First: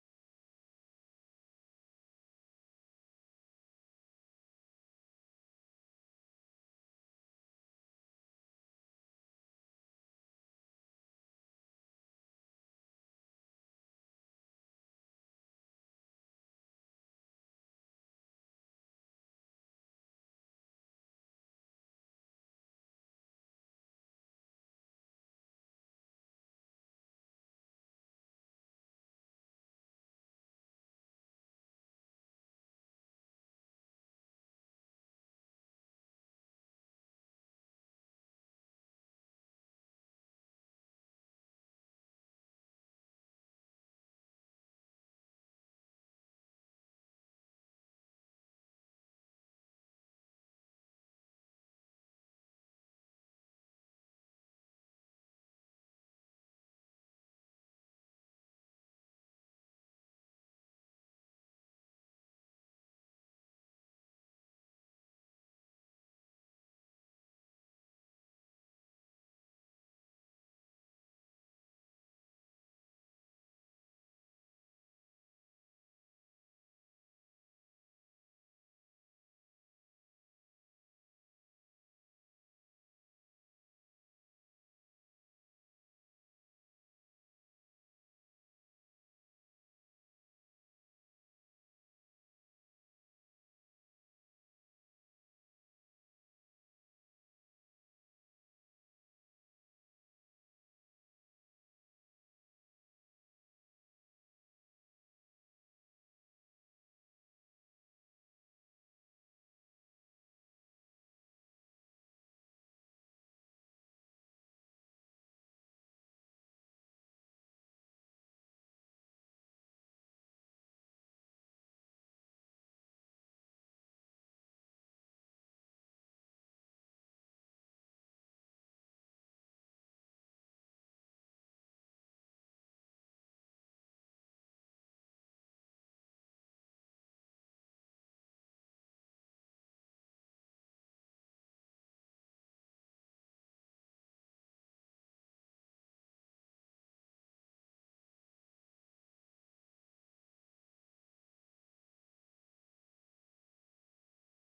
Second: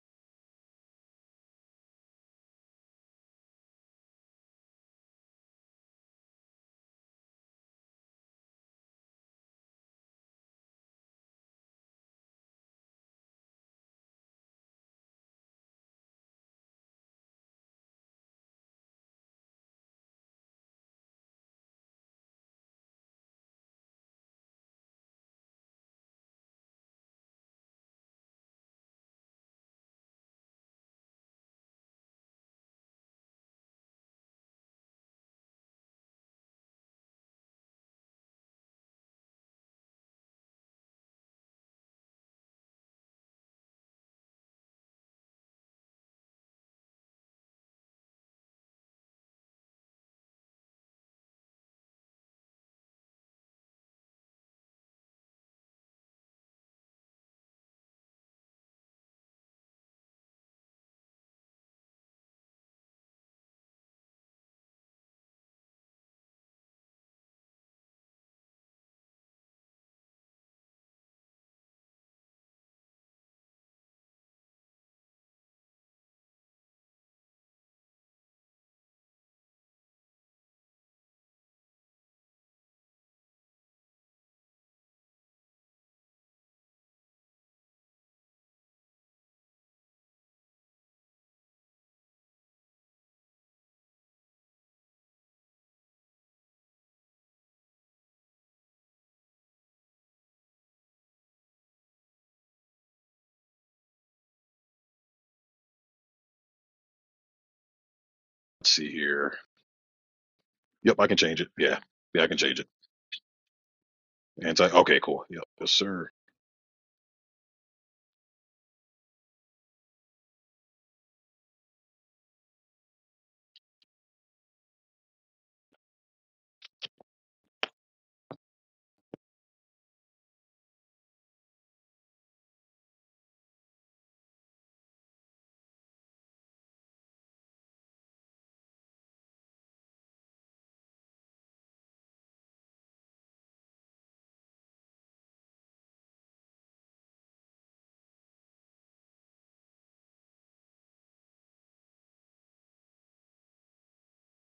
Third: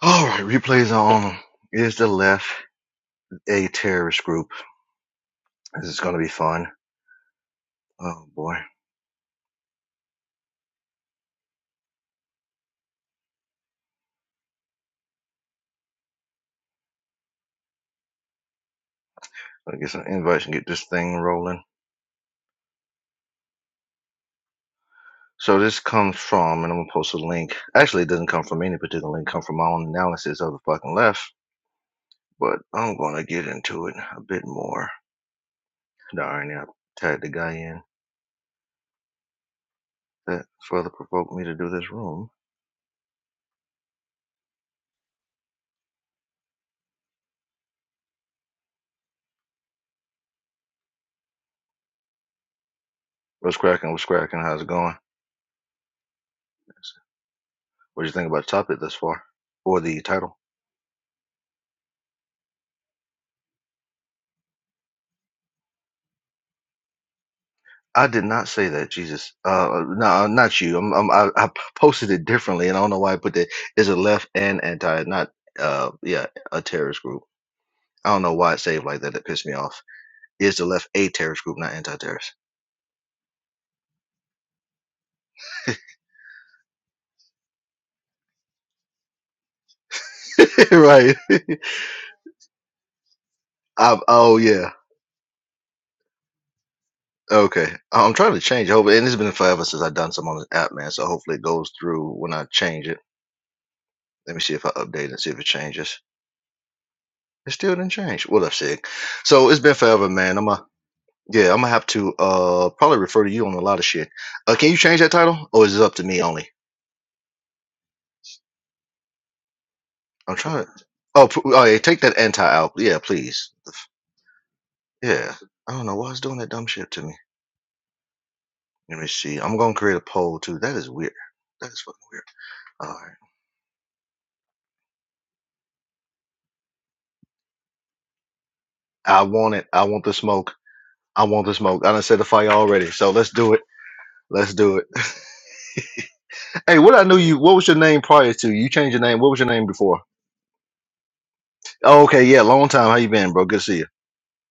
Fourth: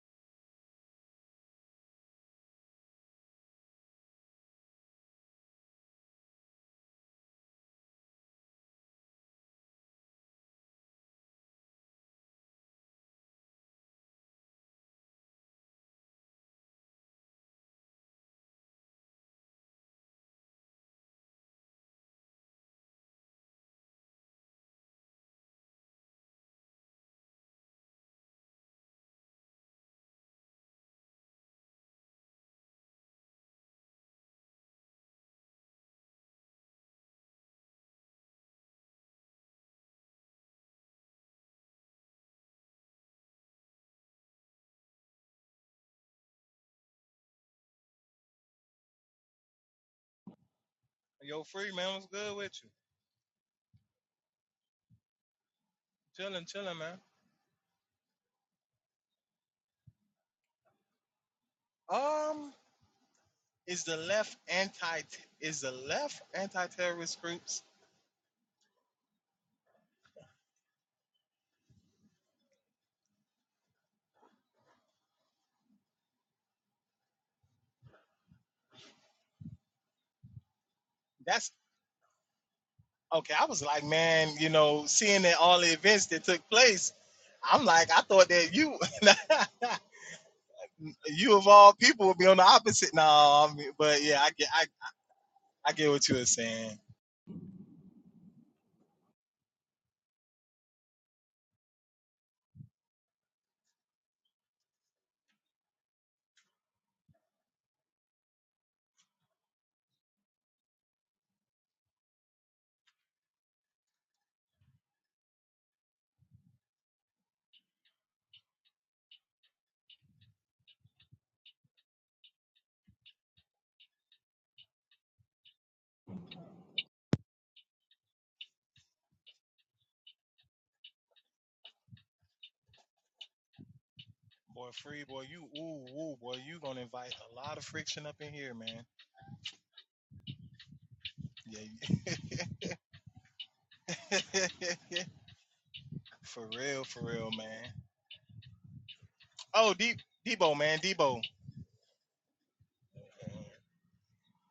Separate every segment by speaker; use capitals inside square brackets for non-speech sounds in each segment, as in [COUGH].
Speaker 1: All right, replays on. Is the left a terrorist group? This is going to be fun. Oh boy. Let me get some invites and get this thing rolling. So this comes from, and I'm gonna post a link. Actually, it doesn't come from any particular link. It Come from my own analysis of the fucking left. But I'm gonna get into it a bit more. Darn, yeah, I tagged the guy in that further provoked me to do this room.
Speaker 2: Yo, free man, what's good with you?
Speaker 1: What's cracking? What's cracking? How's it going?
Speaker 2: Chilling, chilling, man.
Speaker 1: What do you think about the topic thus far, or the title?
Speaker 2: Um, is the left anti is the left anti-terrorist groups?
Speaker 1: I did not say that, Jesus. Uh, no, not you. I'm, I'm, I, I posted it differently, and I don't know why I put that. It's a left and anti, not uh, yeah, a terrorist group. I don't know why it saved like that. It pissed me off. It's the left a terrorist
Speaker 2: That's
Speaker 1: group, not anti-terrorist.
Speaker 2: okay. I was like, man, you know, seeing that all the events that took place, I'm like, I thought that you, [LAUGHS]
Speaker 1: [LAUGHS] right.
Speaker 2: you of all people, would be on the opposite. No, I mean,
Speaker 1: I,
Speaker 2: but yeah, I
Speaker 1: oh
Speaker 2: get, I,
Speaker 1: yeah.
Speaker 2: I get what you were saying.
Speaker 1: Okay. I'm trying to change. Hope, and it's been forever since I've done some on this app, man. So hopefully it goes through when I change it. Let me see if I update and see if it changes. It still didn't change. What I've
Speaker 3: Let's
Speaker 1: said.
Speaker 3: see here.
Speaker 1: So it's been forever, man. I'm a
Speaker 3: Yep, I can change it.
Speaker 1: Yeah, I'm gonna
Speaker 3: Yeah.
Speaker 1: have to
Speaker 3: Yeah, I can change it.
Speaker 1: uh probably refer to you on a lot of shit. Uh,
Speaker 3: Anti
Speaker 1: can you change
Speaker 3: okay,
Speaker 1: that
Speaker 3: cool. Yep.
Speaker 1: title, or
Speaker 3: Yes,
Speaker 1: is it up to
Speaker 3: sir.
Speaker 1: me only? I'm trying. To... Oh, p- oh, yeah, take that anti out. Yeah, please. Yeah, I don't know why it's doing that dumb shit to me. Let me see. I'm gonna create a poll too. That is weird. That is fucking weird. All right.
Speaker 2: Boy, free boy, you ooh ooh boy, you gonna invite a lot of friction up in here, man.
Speaker 1: I want it. I want the smoke. I want the smoke. I
Speaker 2: Yeah,
Speaker 1: done set the fire already. So let's do it. Let's do it.
Speaker 2: [LAUGHS] for
Speaker 1: [LAUGHS] hey,
Speaker 2: real,
Speaker 1: what I
Speaker 2: for
Speaker 1: knew
Speaker 2: real,
Speaker 1: you. What
Speaker 2: man.
Speaker 1: was your name prior to you changed your name? What was your name
Speaker 2: Oh, De
Speaker 1: before?
Speaker 2: Debo, man, Debo,
Speaker 1: Oh, okay. Yeah, long time. How you been, bro? Good to see you.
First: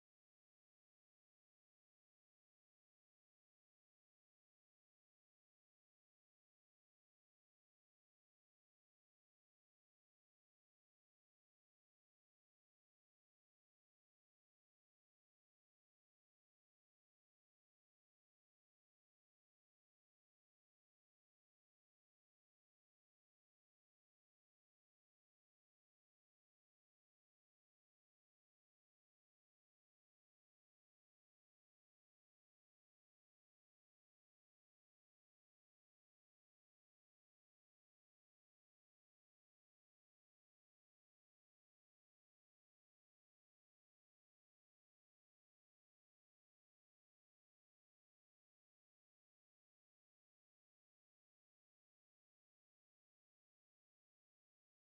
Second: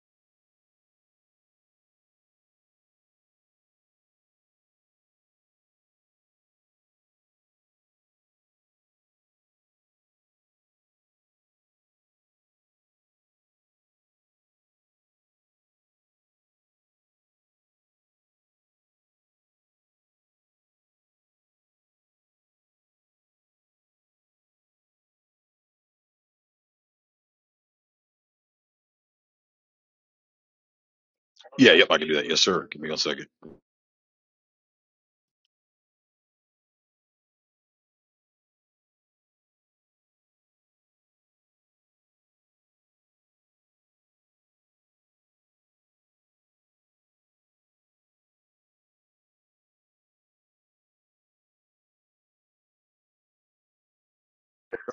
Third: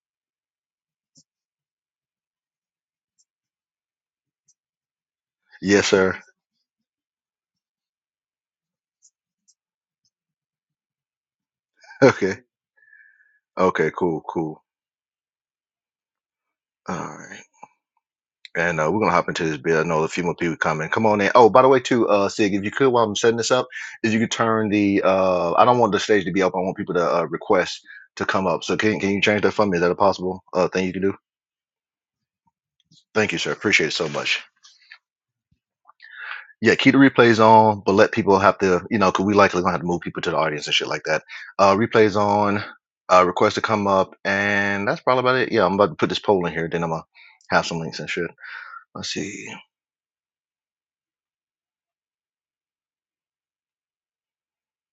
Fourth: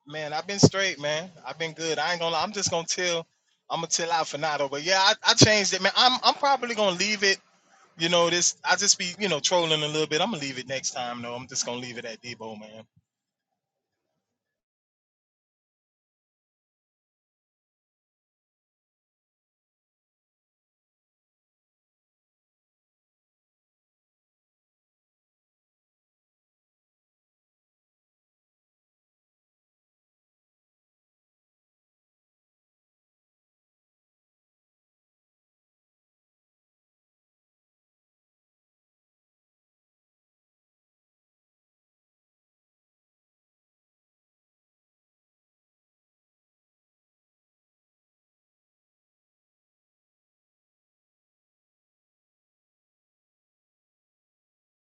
Speaker 2: man, I've been straight, man. I've been good. I ain't gonna. lie. I'm just gonna tell. I'm gonna tell out for Nado, but yeah, I, I changed it,
Speaker 1: Yes,
Speaker 2: man.
Speaker 1: sir.
Speaker 2: I'm
Speaker 1: [LAUGHS]
Speaker 2: I'm probably gonna leave it. You know, this I just be you know trolling a little bit. I'm gonna leave it next time though. I'm just gonna leave it at
Speaker 1: Okay.
Speaker 2: Debo, man.
Speaker 1: Okay. Cool. Cool. All right. And uh, we're gonna hop into this bit. I know a few more people coming. Come on in. Oh, by the way, too, uh, Sig, if you could, while I'm setting this up, if you could turn the, uh, I don't want the stage to be up. I want people to uh, request to come up. So can can you change that for me? Is that a possible uh, thing you can do?
Speaker 3: Yeah, yep, I can do that. Yes, sir. Give me one second.
Speaker 1: Thank you, sir. Appreciate it so much. Yeah, keep the replays on, but let people have to, you know, because we likely gonna have to move people to the audience and shit like that. Uh, replays on. Uh, request to come up, and that's probably about it. Yeah, I'm about to put this poll in here. Then I'm gonna have some links and shit. Let's see.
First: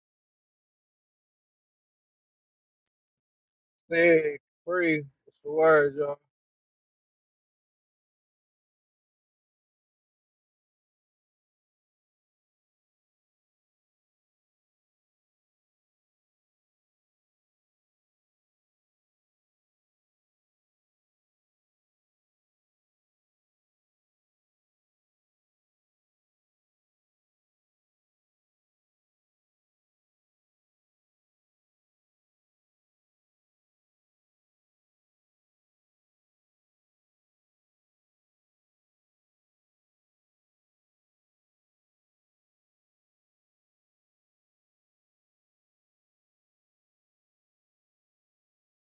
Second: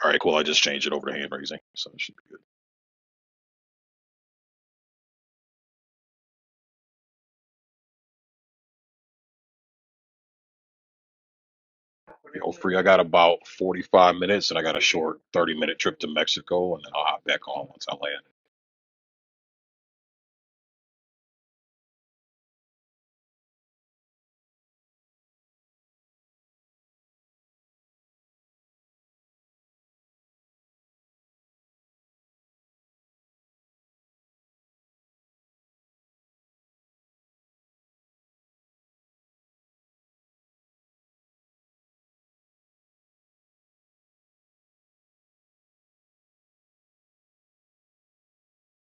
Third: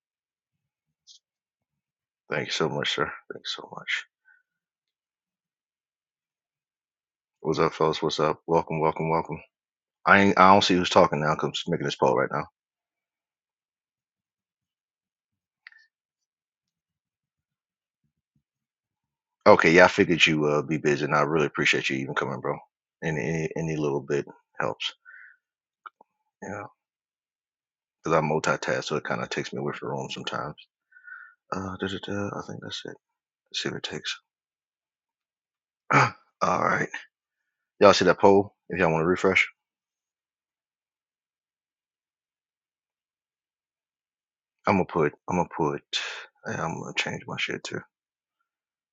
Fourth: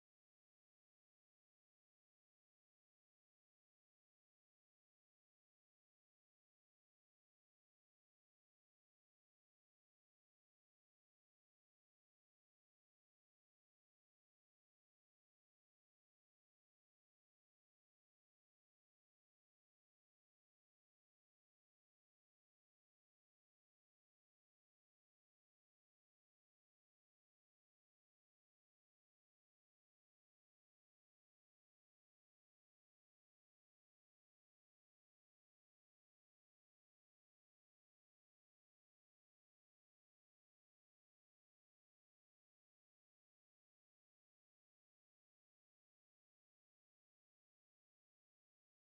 Speaker 3: All right, cool. I just changed it over to hand raising. So it should be good.
Speaker 1: Thank you so much, sir. Thanks so much.
Speaker 4: Hey, free. What's the word, y'all?
Speaker 1: What's up, fellas? What's up? Welcome, welcome, welcome. I ain't, I don't see who's talking now. Cause I'm just making this poll right
Speaker 3: Yeah,
Speaker 1: now.
Speaker 3: hopefully I got about forty five minutes and I got a short thirty minute trip to Mexico and then I'll hop back on once I land.
Speaker 1: Okay, yeah, I figured you uh, be busy, and I really appreciate you even coming, bro. And any any little bit helps, you know, because I multitask, so it kind of takes me away from the room sometimes. Uh, da-da-da, I think that's it. Let's see what it takes. [CLEARS THROAT] All right, y'all see that poll? If y'all want to refresh, I'm gonna put, I'm gonna put, yeah, I'm gonna change my shit too.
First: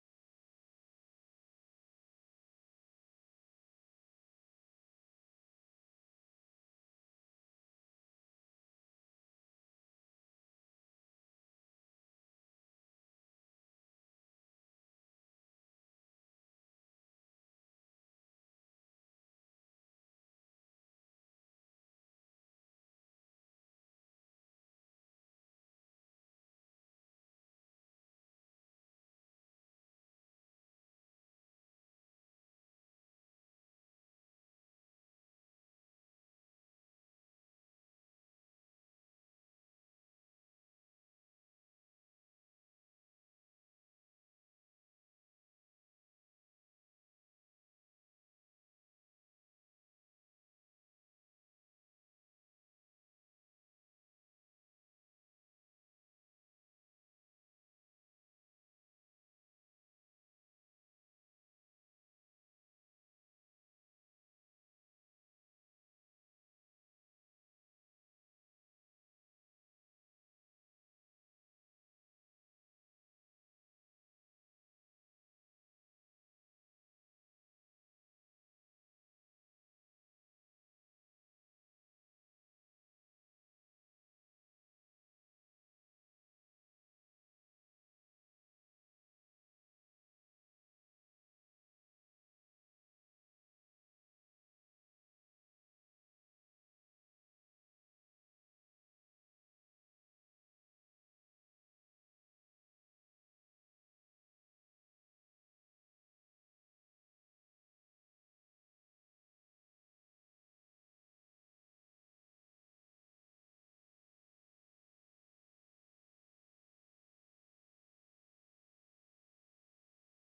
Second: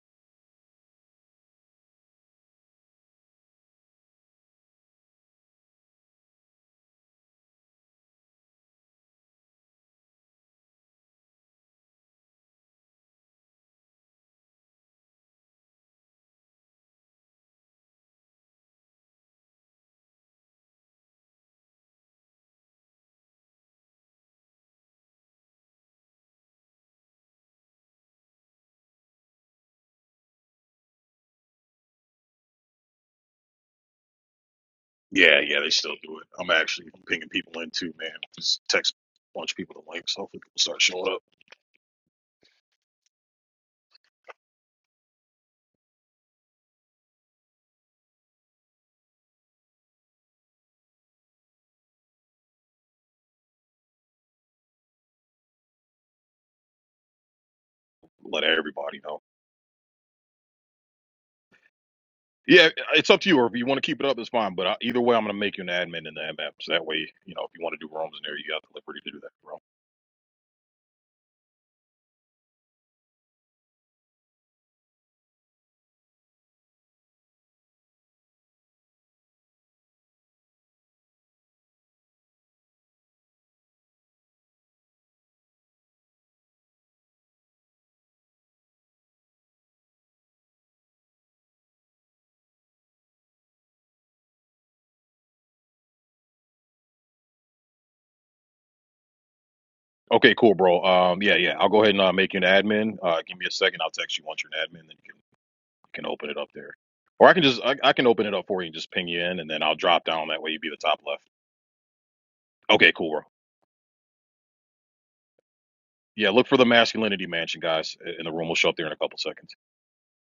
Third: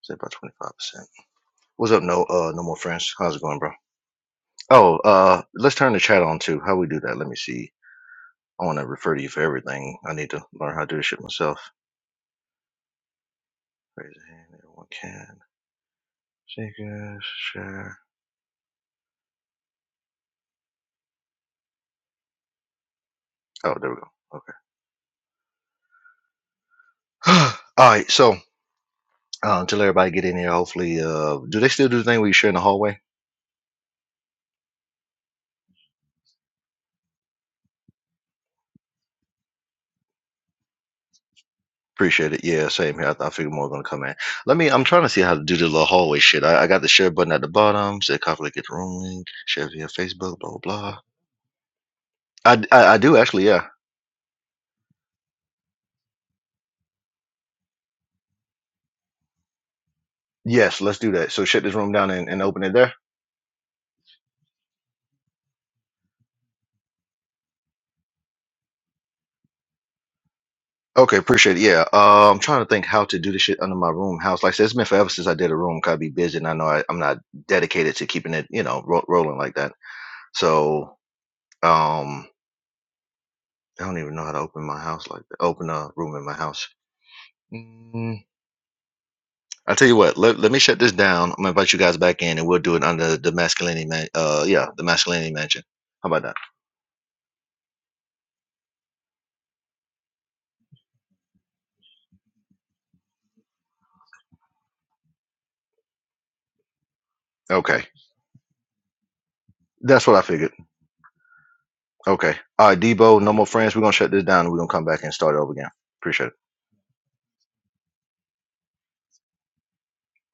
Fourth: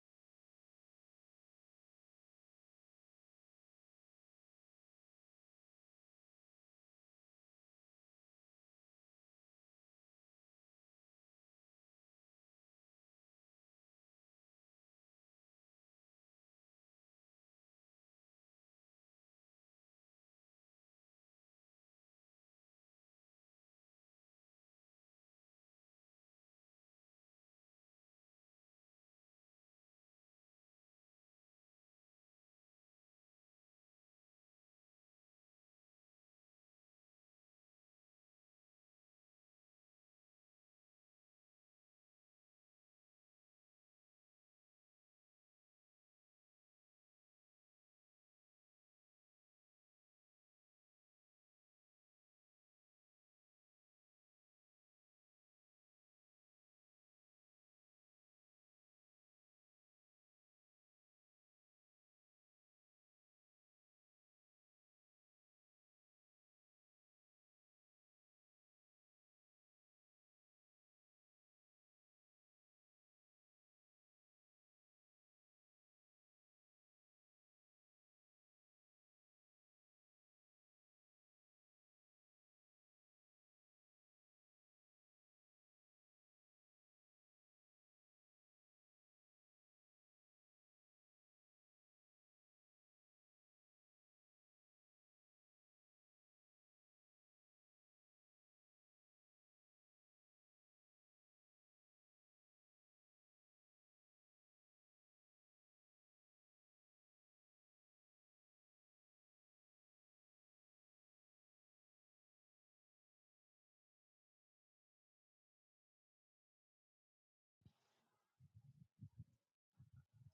Speaker 1: Say about twenty five percent. What's up? No, uh, no more friends. How's it going, bro? Oh, uh, let's turn the chat on too. How we do that? Let me see I want to refer to you for everything. I need to learn how to do this shit myself. Raise a hand, everyone can. Seekers, share. Oh, there we go. Okay. [SIGHS] [GASPS] All right, so uh, until everybody get in here, hopefully, uh, do they still do the thing where you share in the hallway?
Speaker 3: Yeah, yeah, they still do it. I'm actually pinging people in too, man. Just text a bunch of people the links. Hopefully people start showing up.
Speaker 1: Appreciate it. Yeah, same here. I, I figure more gonna come in. Let me. I'm trying to see how to do the little hallway shit. I, I got the share button at the bottom. Say copy get the room link. Share via Facebook. Blah blah. blah. I, I I do actually. Yeah.
Speaker 3: Let everybody know.
Speaker 1: Yes. Let's do that. So shut this room down and, and open
Speaker 3: Yeah,
Speaker 1: it there.
Speaker 3: it's up to you. Or if you want to keep it up, it's fine. But I, either way, I'm going to make you an admin in the MM. So that way, you know, if you want to do rooms in there, you got the liberty to do that, bro.
Speaker 1: Okay, appreciate it. Yeah, uh, I'm trying to think how to do this shit under my room house. Like I said, it's been forever since I did a room. 'cause I be busy, and I know I, I'm not dedicated to keeping it, you know, ro- rolling like that. So, um, I don't even know how to open my house like that. Open a room in my house. Mm, I tell you what, let, let me shut this down. I'm gonna invite you guys back in, and we'll do it under the masculinity man. Uh, yeah, the masculinity mansion. How about that?
Speaker 3: Okay, cool, bro. Um, yeah, yeah. I'll go ahead and uh, make you an admin. Uh, give me a second. I'll text you once you're an admin, then you can you can open it up there. Or I can just I,
Speaker 1: Okay,
Speaker 3: I can open it up for you and just ping you in, and then I'll drop
Speaker 1: that's what I
Speaker 3: down. That way,
Speaker 1: figured.
Speaker 3: you'd be the top left.
Speaker 1: Okay, all right,
Speaker 3: Okay, cool, bro.
Speaker 1: Debo, no more friends. We're gonna shut this down, and we're gonna come back and start it over again. Appreciate
Speaker 3: Yeah,
Speaker 1: it.
Speaker 3: look for the masculinity mansion, guys, and the room will show up there in a couple seconds.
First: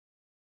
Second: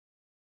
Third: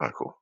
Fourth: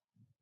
Speaker 1: All right, cool.